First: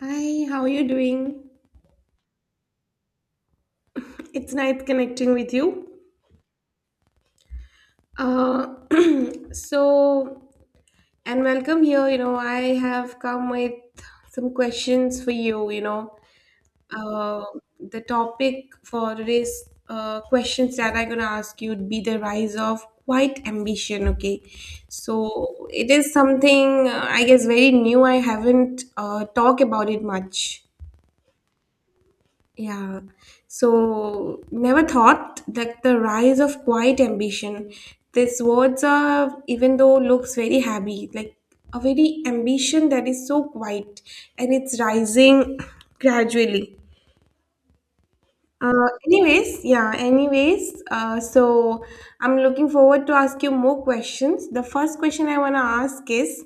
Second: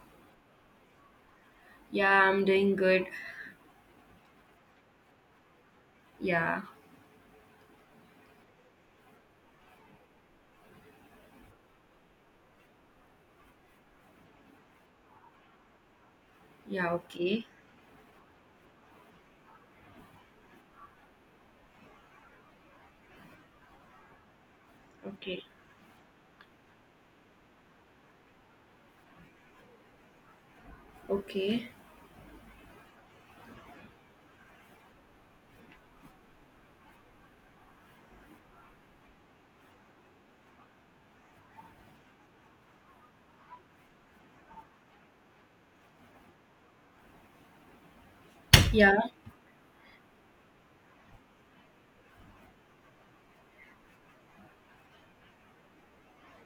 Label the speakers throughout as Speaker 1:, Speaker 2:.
Speaker 1: Hi, how are you doing?
Speaker 2: Yeah, I'm doing good.
Speaker 1: It's nice connecting with you.
Speaker 2: Yeah,
Speaker 1: Uh, so, and welcome here. You know, I have come with some questions for you.
Speaker 2: yeah,
Speaker 1: Uh,
Speaker 2: okay,
Speaker 1: the topic for today's questions that I'm gonna ask you would be the rise of quiet ambition. Okay, so
Speaker 2: okay,
Speaker 1: it is something I guess very new. I haven't talked about it much.
Speaker 2: okay.
Speaker 1: Yeah, so never thought that the rise of quiet ambition. These words are, even though looks very happy, like a very ambition that is so quiet and it's rising gradually. Uh,
Speaker 2: Yeah,
Speaker 1: anyways, yeah, anyways, uh, so I'm looking forward to ask you more questions. The first question I want to ask is,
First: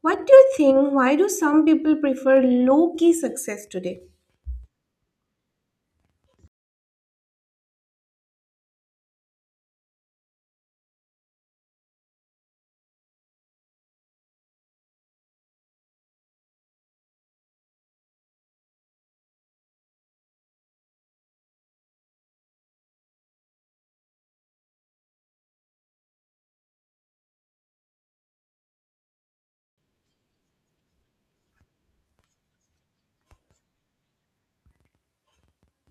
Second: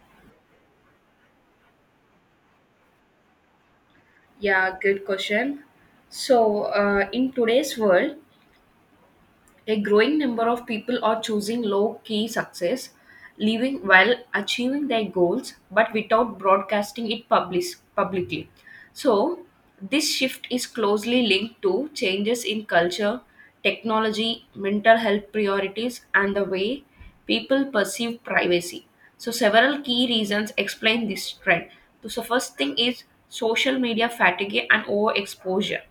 Speaker 1: what do you think, why do some people prefer low-key success today?
Speaker 2: yeah, good question. So, in today's world, a growing number of people are choosing low key success, living while achieving their goals but without broadcasting it publicly. So, this shift is closely linked to changes in culture, technology, mental health priorities, and the way people perceive privacy. So, several key reasons explain this trend. So, first thing is social media fatigue and overexposure.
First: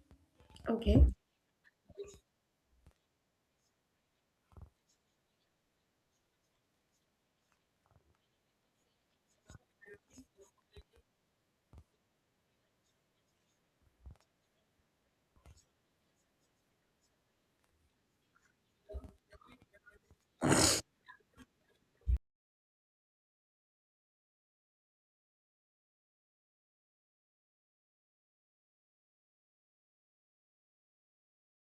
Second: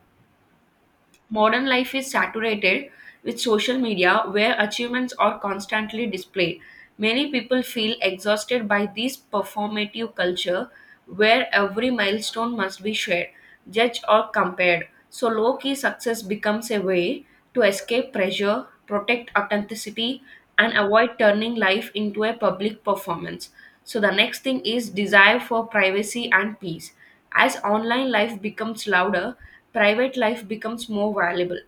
Speaker 1: Okay.
Speaker 2: Modern life is saturated with social media where achievements are constantly displayed. Many people feel exhausted by this performative culture where every milestone must be shared, judged, or compared. So, low key success becomes a way to escape pressure, protect authenticity, and avoid turning life into a public performance. So, the next thing is desire for privacy and peace. As online life becomes louder, private life becomes more valuable.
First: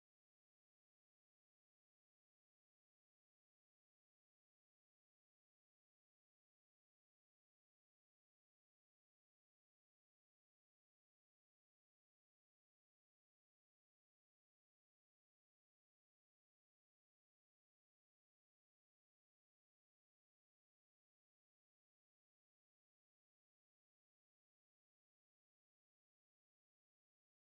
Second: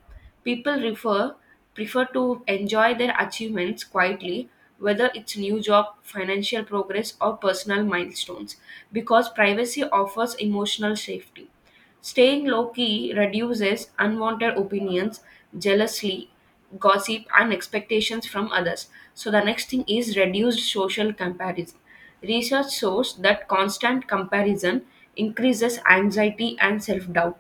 Speaker 2: People prefer to enjoy their achievements quietly, whether it's new job, financial progress, or personal milestones, because privacy offers emotional safety. Staying low key reduces unwanted opinions, jealousy, gossip, and expectations from others. So, the next thing is reduced social comparison. Research shows that constant comparison increases anxiety and self doubt.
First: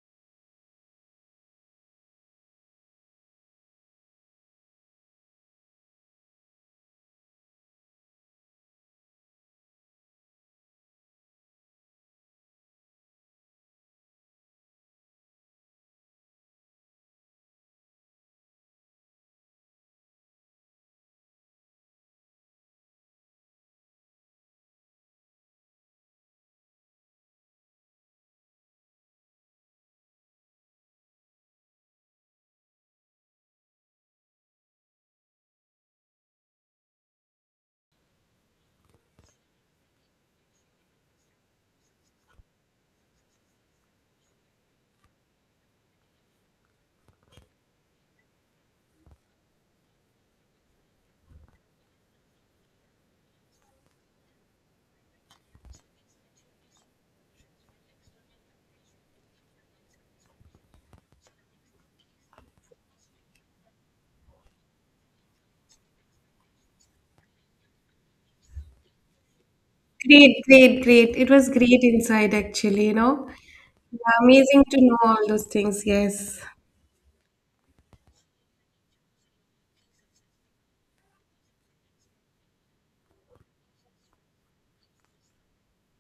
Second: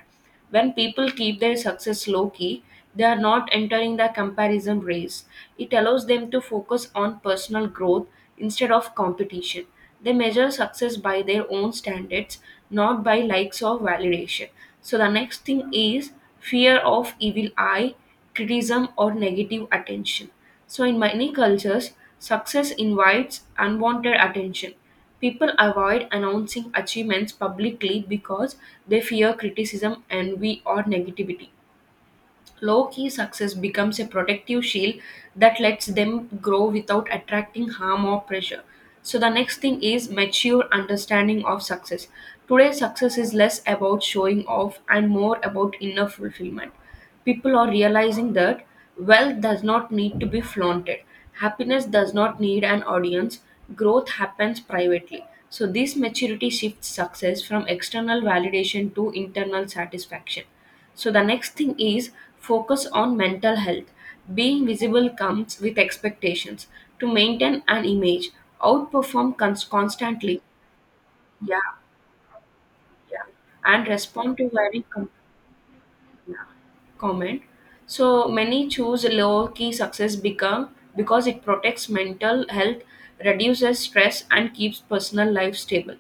Speaker 2: When people keep their success low key, they are not entering the comparison race. It allows them to focus on personal growth instead of competition. They measure success by their own standards, not by likes or validation. So, the next thing is fear of evil eye, criticism, or negative attention. So, in many cultures, success invites unwanted attention. People avoid announcing achievements publicly because they fear criticism, envy, or negativity. Low key success becomes a protective shield that lets them grow without attracting harm or pressure. So, the next thing is mature understanding of success. Today, success is less about showing off and more about inner fulfillment. People are realizing that wealth does not need to be flaunted, happiness does not need an audience, growth happens privately. So, this maturity shifts success from external validation to internal satisfaction. So the next thing is focus on mental health. Being visible comes with expectations to maintain an image,
Speaker 1: Great,
Speaker 2: constantly,
Speaker 1: great, great. It was
Speaker 2: yeah,
Speaker 1: great insight, actually, you
Speaker 2: yeah,
Speaker 1: know.
Speaker 2: and
Speaker 1: Yeah,
Speaker 2: respond to
Speaker 1: amazing to know all those things, yes.
Speaker 2: yeah, comment. So many choose low key success become because it protects mental health, reduces stress, and keeps personal life stable.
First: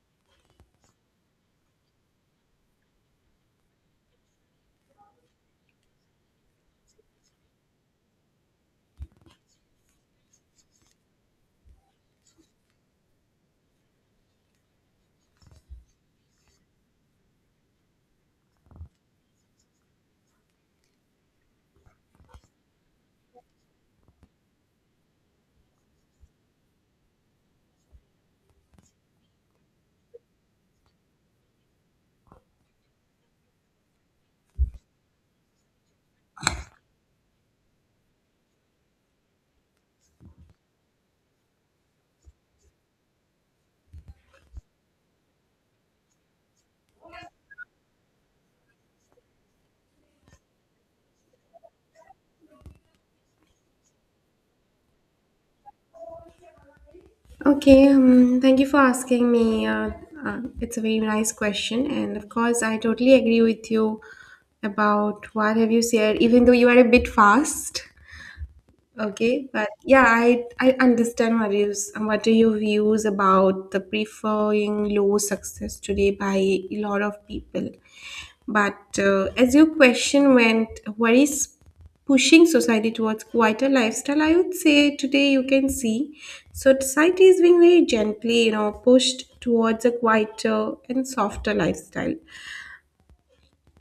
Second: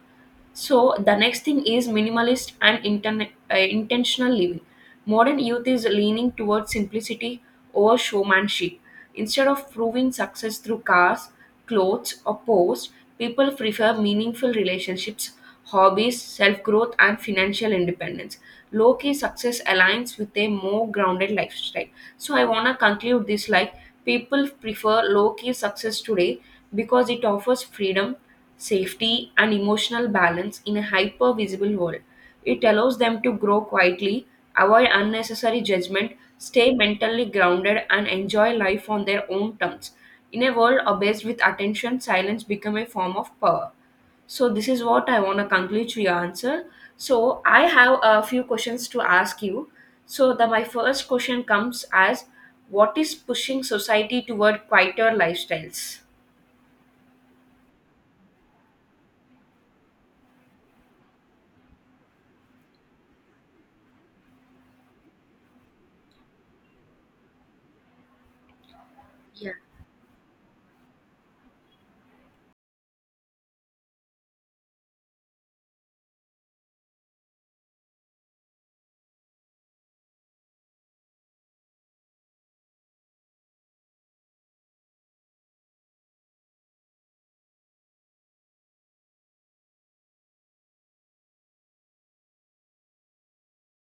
Speaker 2: So the next thing is minimalist and intentional living. Modern youth is leaning towards simplicity over showmanship. Instead of proving success through cars, clothes, or posts, people prefer meaningful relationships, hobbies, self growth, and financial independence. Low key success aligns with a more grounded lifestyle. So, I want to conclude this like people prefer low key success today because it offers freedom, safety, and emotional balance in a hyper visible world. It allows them to grow quietly, avoid unnecessary judgment, stay mentally grounded, and enjoy life on their own terms. In a world obsessed with attention, silence become a form of power. So this is what I want to conclude to your answer. So I have a few questions to ask you. So the my first question comes as, what is pushing society toward quieter lifestyles?
Speaker 1: Okay, thank you for asking me. It's a very nice question, and of course, I totally agree with you about what have you said, even though you are a bit fast. Okay,
Speaker 2: Yeah,
Speaker 1: but yeah, I understand what are your views about the preferring low success today by a lot of people. But as your question went, what is pushing society towards quieter lifestyle? I would say today you can see so society is being very gently, you know, pushed towards a quieter and softer lifestyle.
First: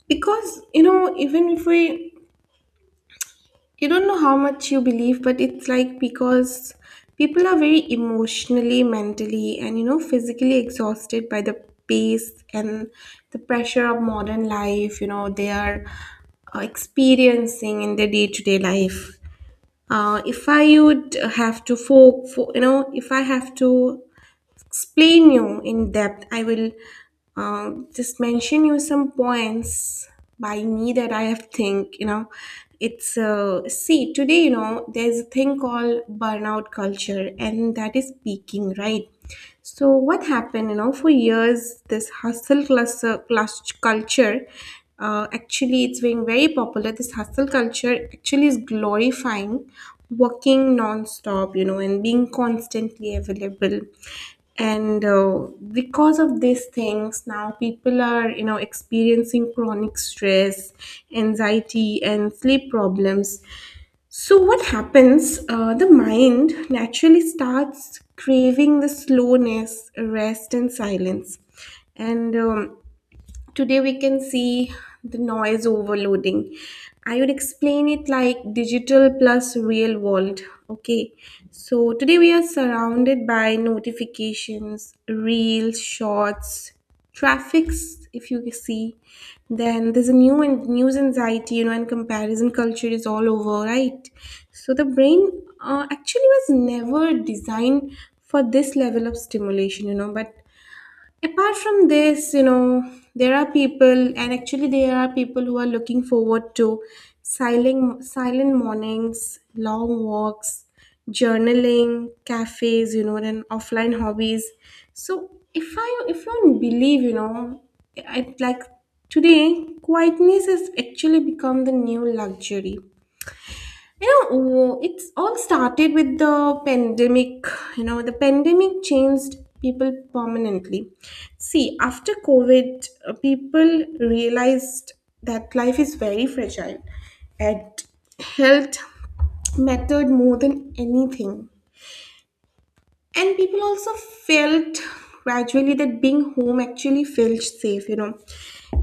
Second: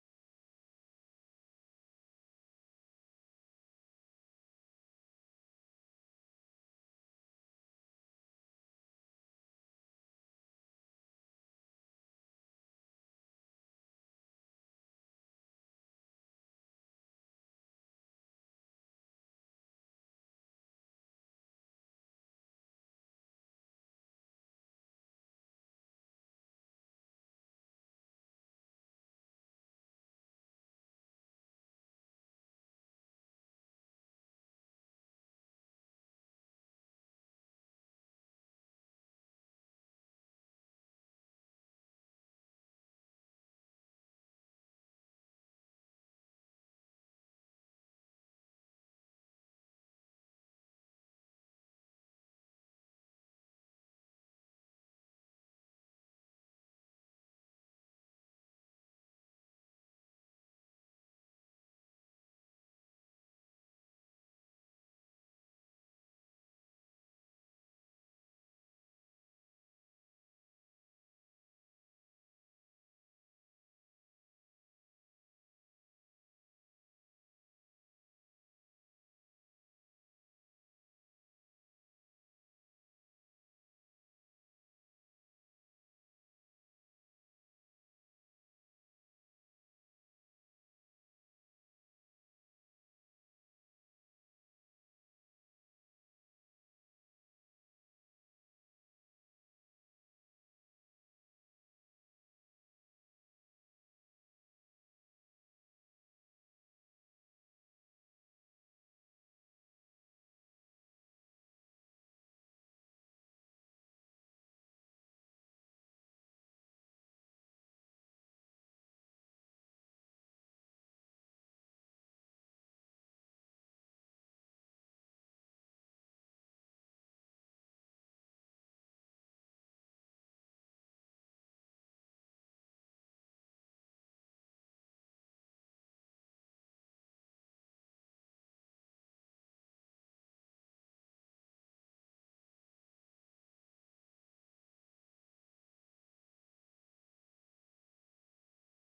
Speaker 1: Because, you know, even if we you don't know how much you believe, but it's like because people are very emotionally, mentally, and you know, physically exhausted by the pace and the pressure of modern life, you know, they are experiencing in their day to day life. If I would have to, you know, if I have to explain you in depth. I will just mention you some points by me that I have think. You know, it's see today. You know, there's a thing called burnout culture, and that is peaking, right? So what happened, you know, for years this culture, actually it's being very popular. This hustle culture actually is glorifying working non-stop, you know, and being constantly available. And because of these things, now people are, you know, experiencing chronic stress, anxiety, and sleep problems. So, what happens? The mind naturally starts craving the slowness, rest, and silence. And Today we can see the noise overloading. I would explain it like digital plus real world. Okay, so today we are surrounded by notifications, reels, shorts, traffics. If you see, then there's a new and news anxiety, you know, and comparison culture is all over, right? So the brain actually was never designed for this level of stimulation, you know, but apart from this, you know, there are people, and actually there are people who are looking forward to silent mornings, long walks, journaling, cafes, you know, and offline hobbies. So, if you don't believe, you know, I like today quietness has actually become the new luxury. You know, it's all started with the pandemic. You know, the pandemic changed people permanently. See, after COVID, people realized that life is very fragile and health mattered more than anything. And people also felt gradually that being home actually felt safe, you know.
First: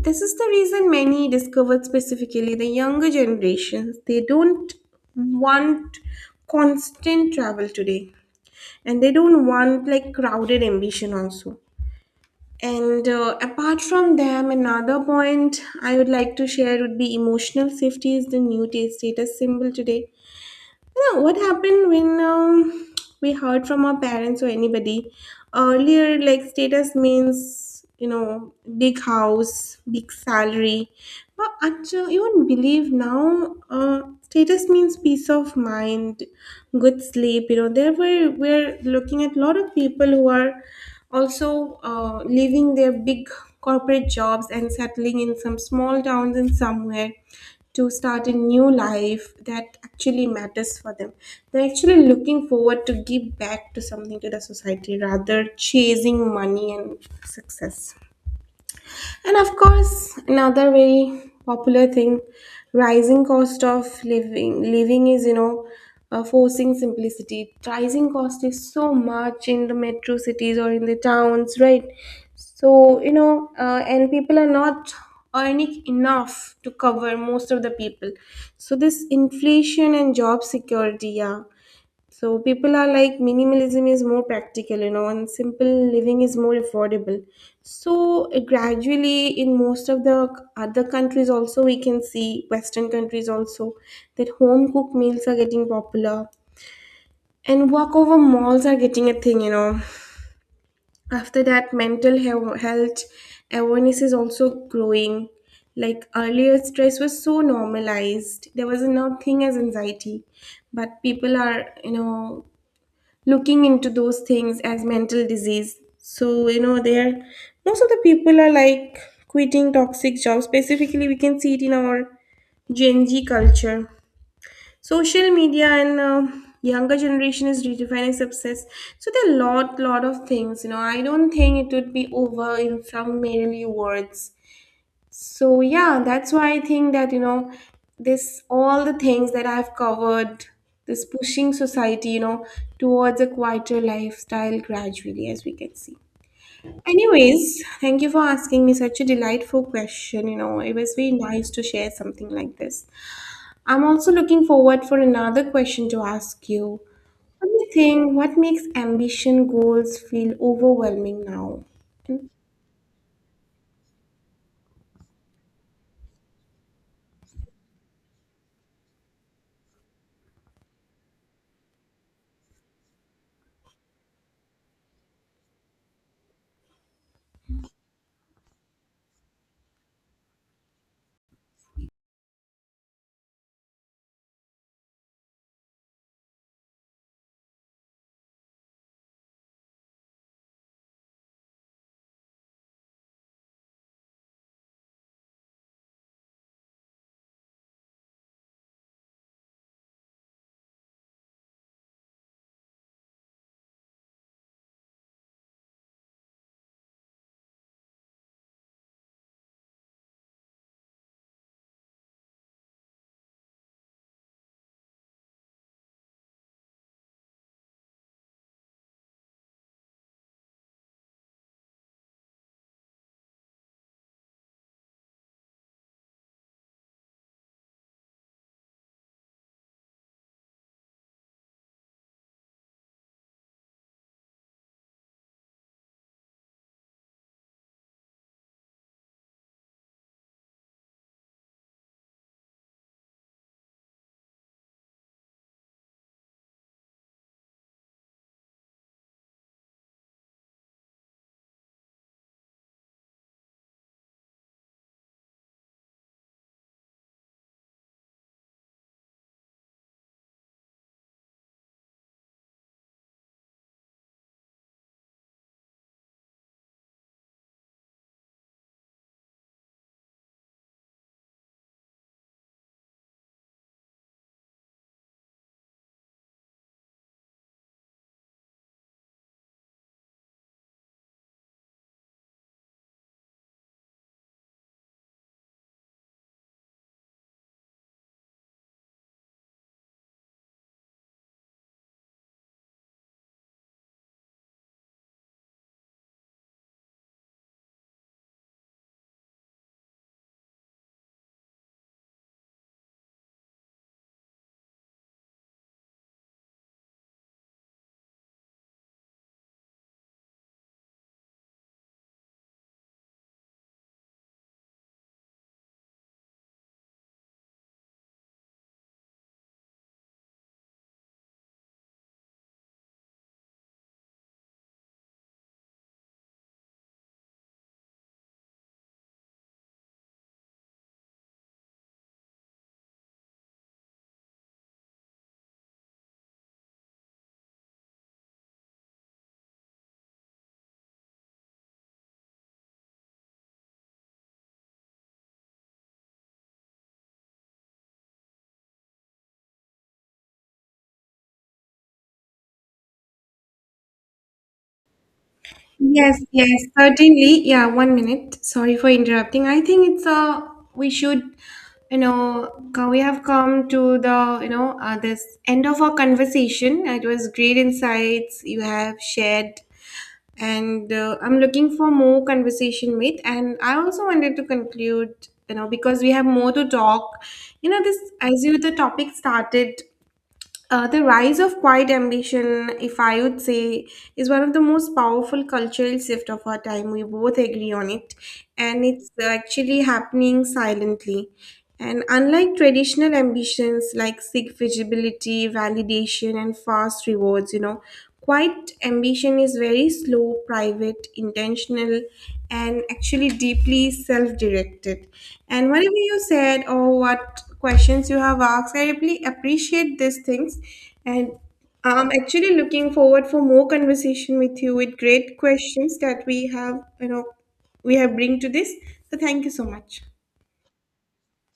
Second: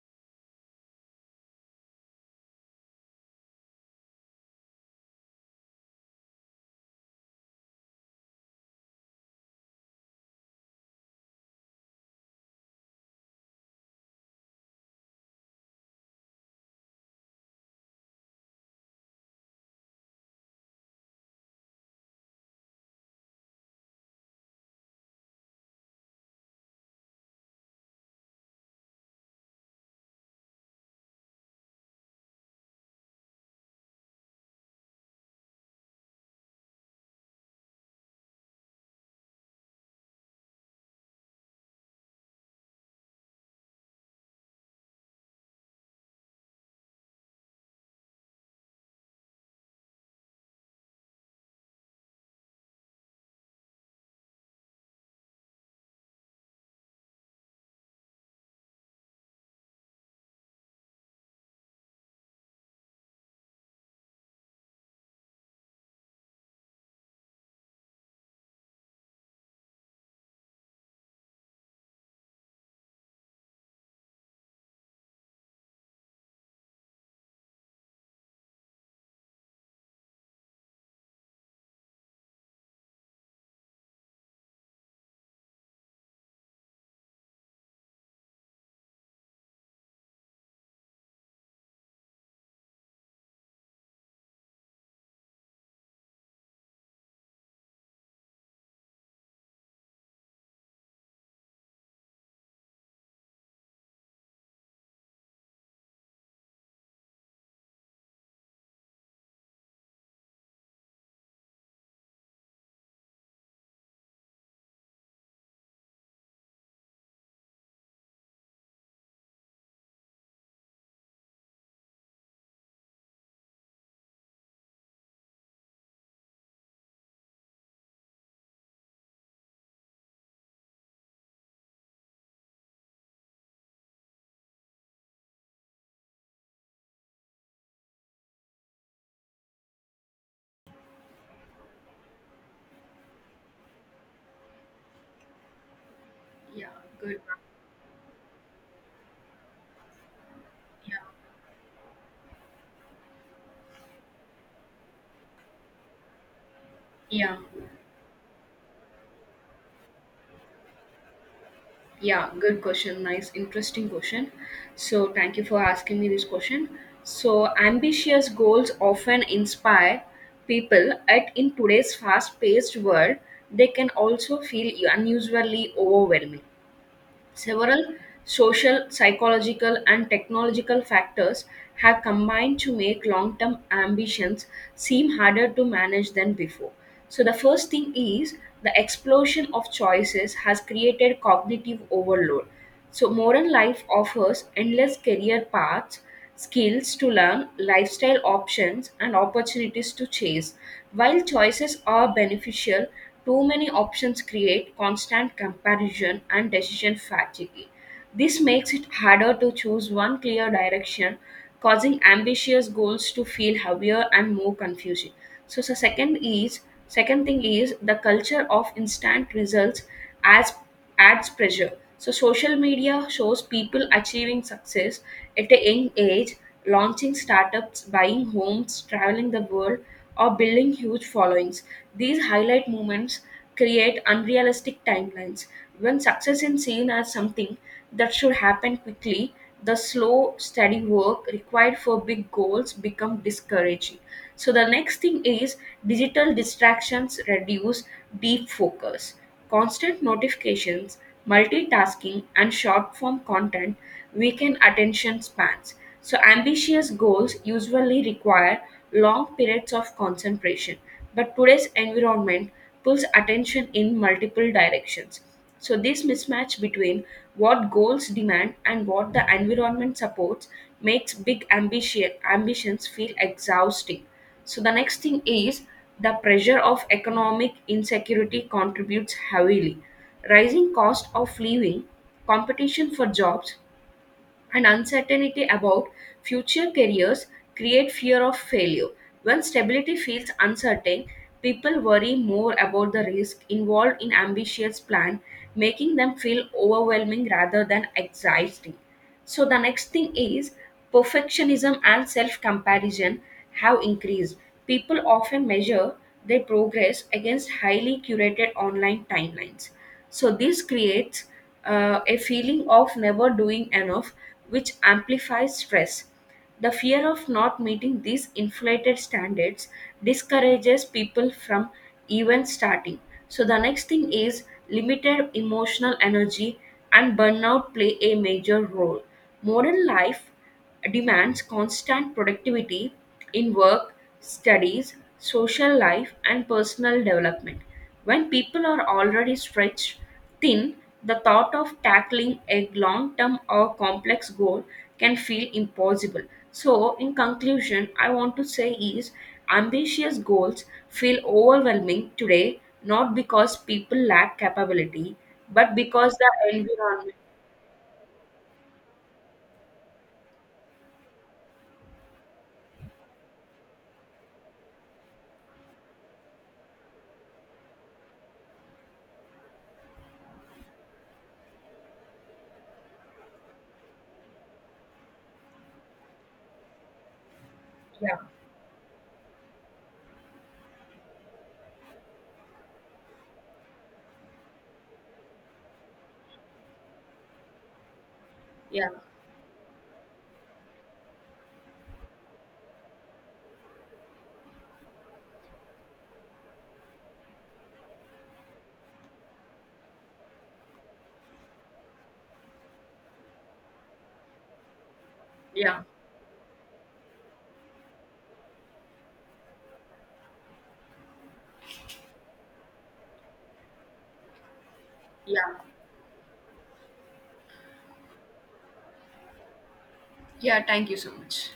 Speaker 1: This is the reason many discovered, specifically the younger generations, they don't want constant travel today, and they don't want like crowded ambition also. And apart from them, another point I would like to share would be emotional safety is the new status symbol today. Know what happened when we heard from our parents or anybody earlier, like status means, you know, big house, big salary, but actually you won't believe, now status means peace of mind, good sleep. You know, there were we're looking at a lot of people who are also leaving their big corporate jobs and settling in some small towns and somewhere to start a new life that actually matters for them. They're actually looking forward to give back to something to the society rather chasing money and success. And of course, another very popular thing, rising cost of living. Living is, you know, forcing simplicity. Rising cost is so much in the metro cities or in the towns, right? So, you know, and people are not earning enough to cover most of the people. So this inflation and job security, yeah. So people are like minimalism is more practical, you know, and simple living is more affordable. So gradually, in most of the other countries, also we can see Western countries also that home cooked meals are getting popular, and walkover malls are getting a thing, you know. After that, mental health awareness is also growing. Like earlier, stress was so normalized. There was no thing as anxiety, but people are, you know, looking into those things as mental disease. So, you know, there most of the people are like quitting toxic jobs. Specifically, we can see it in our Gen Z culture. Social media and younger generation is redefining success. So there are lot of things. You know, I don't think it would be over in some merely words. So yeah, that's why I think that, you know, this all the things that I've covered, this pushing society, you know, towards a quieter lifestyle gradually, as we can see.
Speaker 2: yeah, good. One.
Speaker 1: Anyways, thank you for asking me such a delightful question. You know, it was
Speaker 2: Yeah.
Speaker 1: very nice to share something like this. I'm also looking forward for another question to ask you.
Speaker 2: Yeah,
Speaker 1: What do think? What makes ambition goals feel overwhelming now? Hmm?
Speaker 2: yeah, good question. Nice, interesting question. So, thank you for asking me this question. So, ambitious goals often inspire people, at in today's fast-paced world, they can also feel unusually overwhelming. Several social, psychological, and technological factors have combined to make long term ambitions seem harder to manage than before. So, the first thing is the explosion of choices has created cognitive overload. So, modern life offers endless career paths, skills to learn, lifestyle options, and opportunities to chase. While choices are beneficial, too many options create constant comparison and decision fatigue. This makes it harder to choose one clear direction, causing ambitious goals to feel heavier and more confusing. So, the second is second thing is the culture of instant results as adds pressure. So, social media shows people achieving success at a young age, launching startups, buying homes, traveling the world, or building huge followings. These highlight moments create unrealistic timelines. When success is seen as something that should happen quickly, the slow, steady work required for big goals become discouraging. So the next thing is digital distractions reduce deep focus. Constant notifications, multitasking, and short form content weaken attention spans. So ambitious goals usually require long periods of concentration. But today's environment pulls attention in multiple directions. So, this mismatch between what goals demand and what the environment supports makes ambitions feel exhausting. So, the next thing is the pressure of economic insecurity contributes heavily. Rising cost of living, competition for jobs, and uncertainty about future careers create fear of failure. When stability feels uncertain, people worry more about the risk involved in ambitious plan, making them feel overwhelming rather than exciting. So the next thing is perfectionism and self comparison have increased. People often measure their progress against highly curated online timelines. So, this creates a feeling of never doing enough, which amplifies stress. The fear of not meeting these inflated standards discourages people from even starting. So, the next thing is limited emotional energy and burnout play a major role. Modern life demands constant productivity in work, studies, social life, and personal development. When people are already stretched thin, the thought of tackling a long term or complex goal can feel impossible. So, in conclusion, I want to say is ambitious goals feel overwhelming today not because people lack capability but because
Speaker 1: Yes, yes,
Speaker 2: the environment.
Speaker 1: certainly. Yeah, one minute. Sorry for interrupting. I think it's We should, you know, we have come to the, you know, this end of our conversation. It was great insights you have shared, and I'm looking for more conversation with. And I also wanted to conclude, you know, because we have more to talk. You know, this
Speaker 2: Yeah,
Speaker 1: as you the topic started The rise of quiet ambition, if I would say, is one of the most powerful cultural shift of our time. We both agree on it, and
Speaker 2: yeah,
Speaker 1: it's actually happening silently. And unlike traditional ambitions like seek visibility, validation, and fast rewards, you know, quiet ambition is very slow, private, intentional, and actually deeply self directed. And
Speaker 2: yeah,
Speaker 1: whatever you said or what questions you have asked, I really appreciate these things. And I'm actually looking forward for more conversation with you with great
Speaker 2: yeah.
Speaker 1: questions that we have, you know, we have bring to this. So thank you so much.
Speaker 2: Yeah, thank you so much.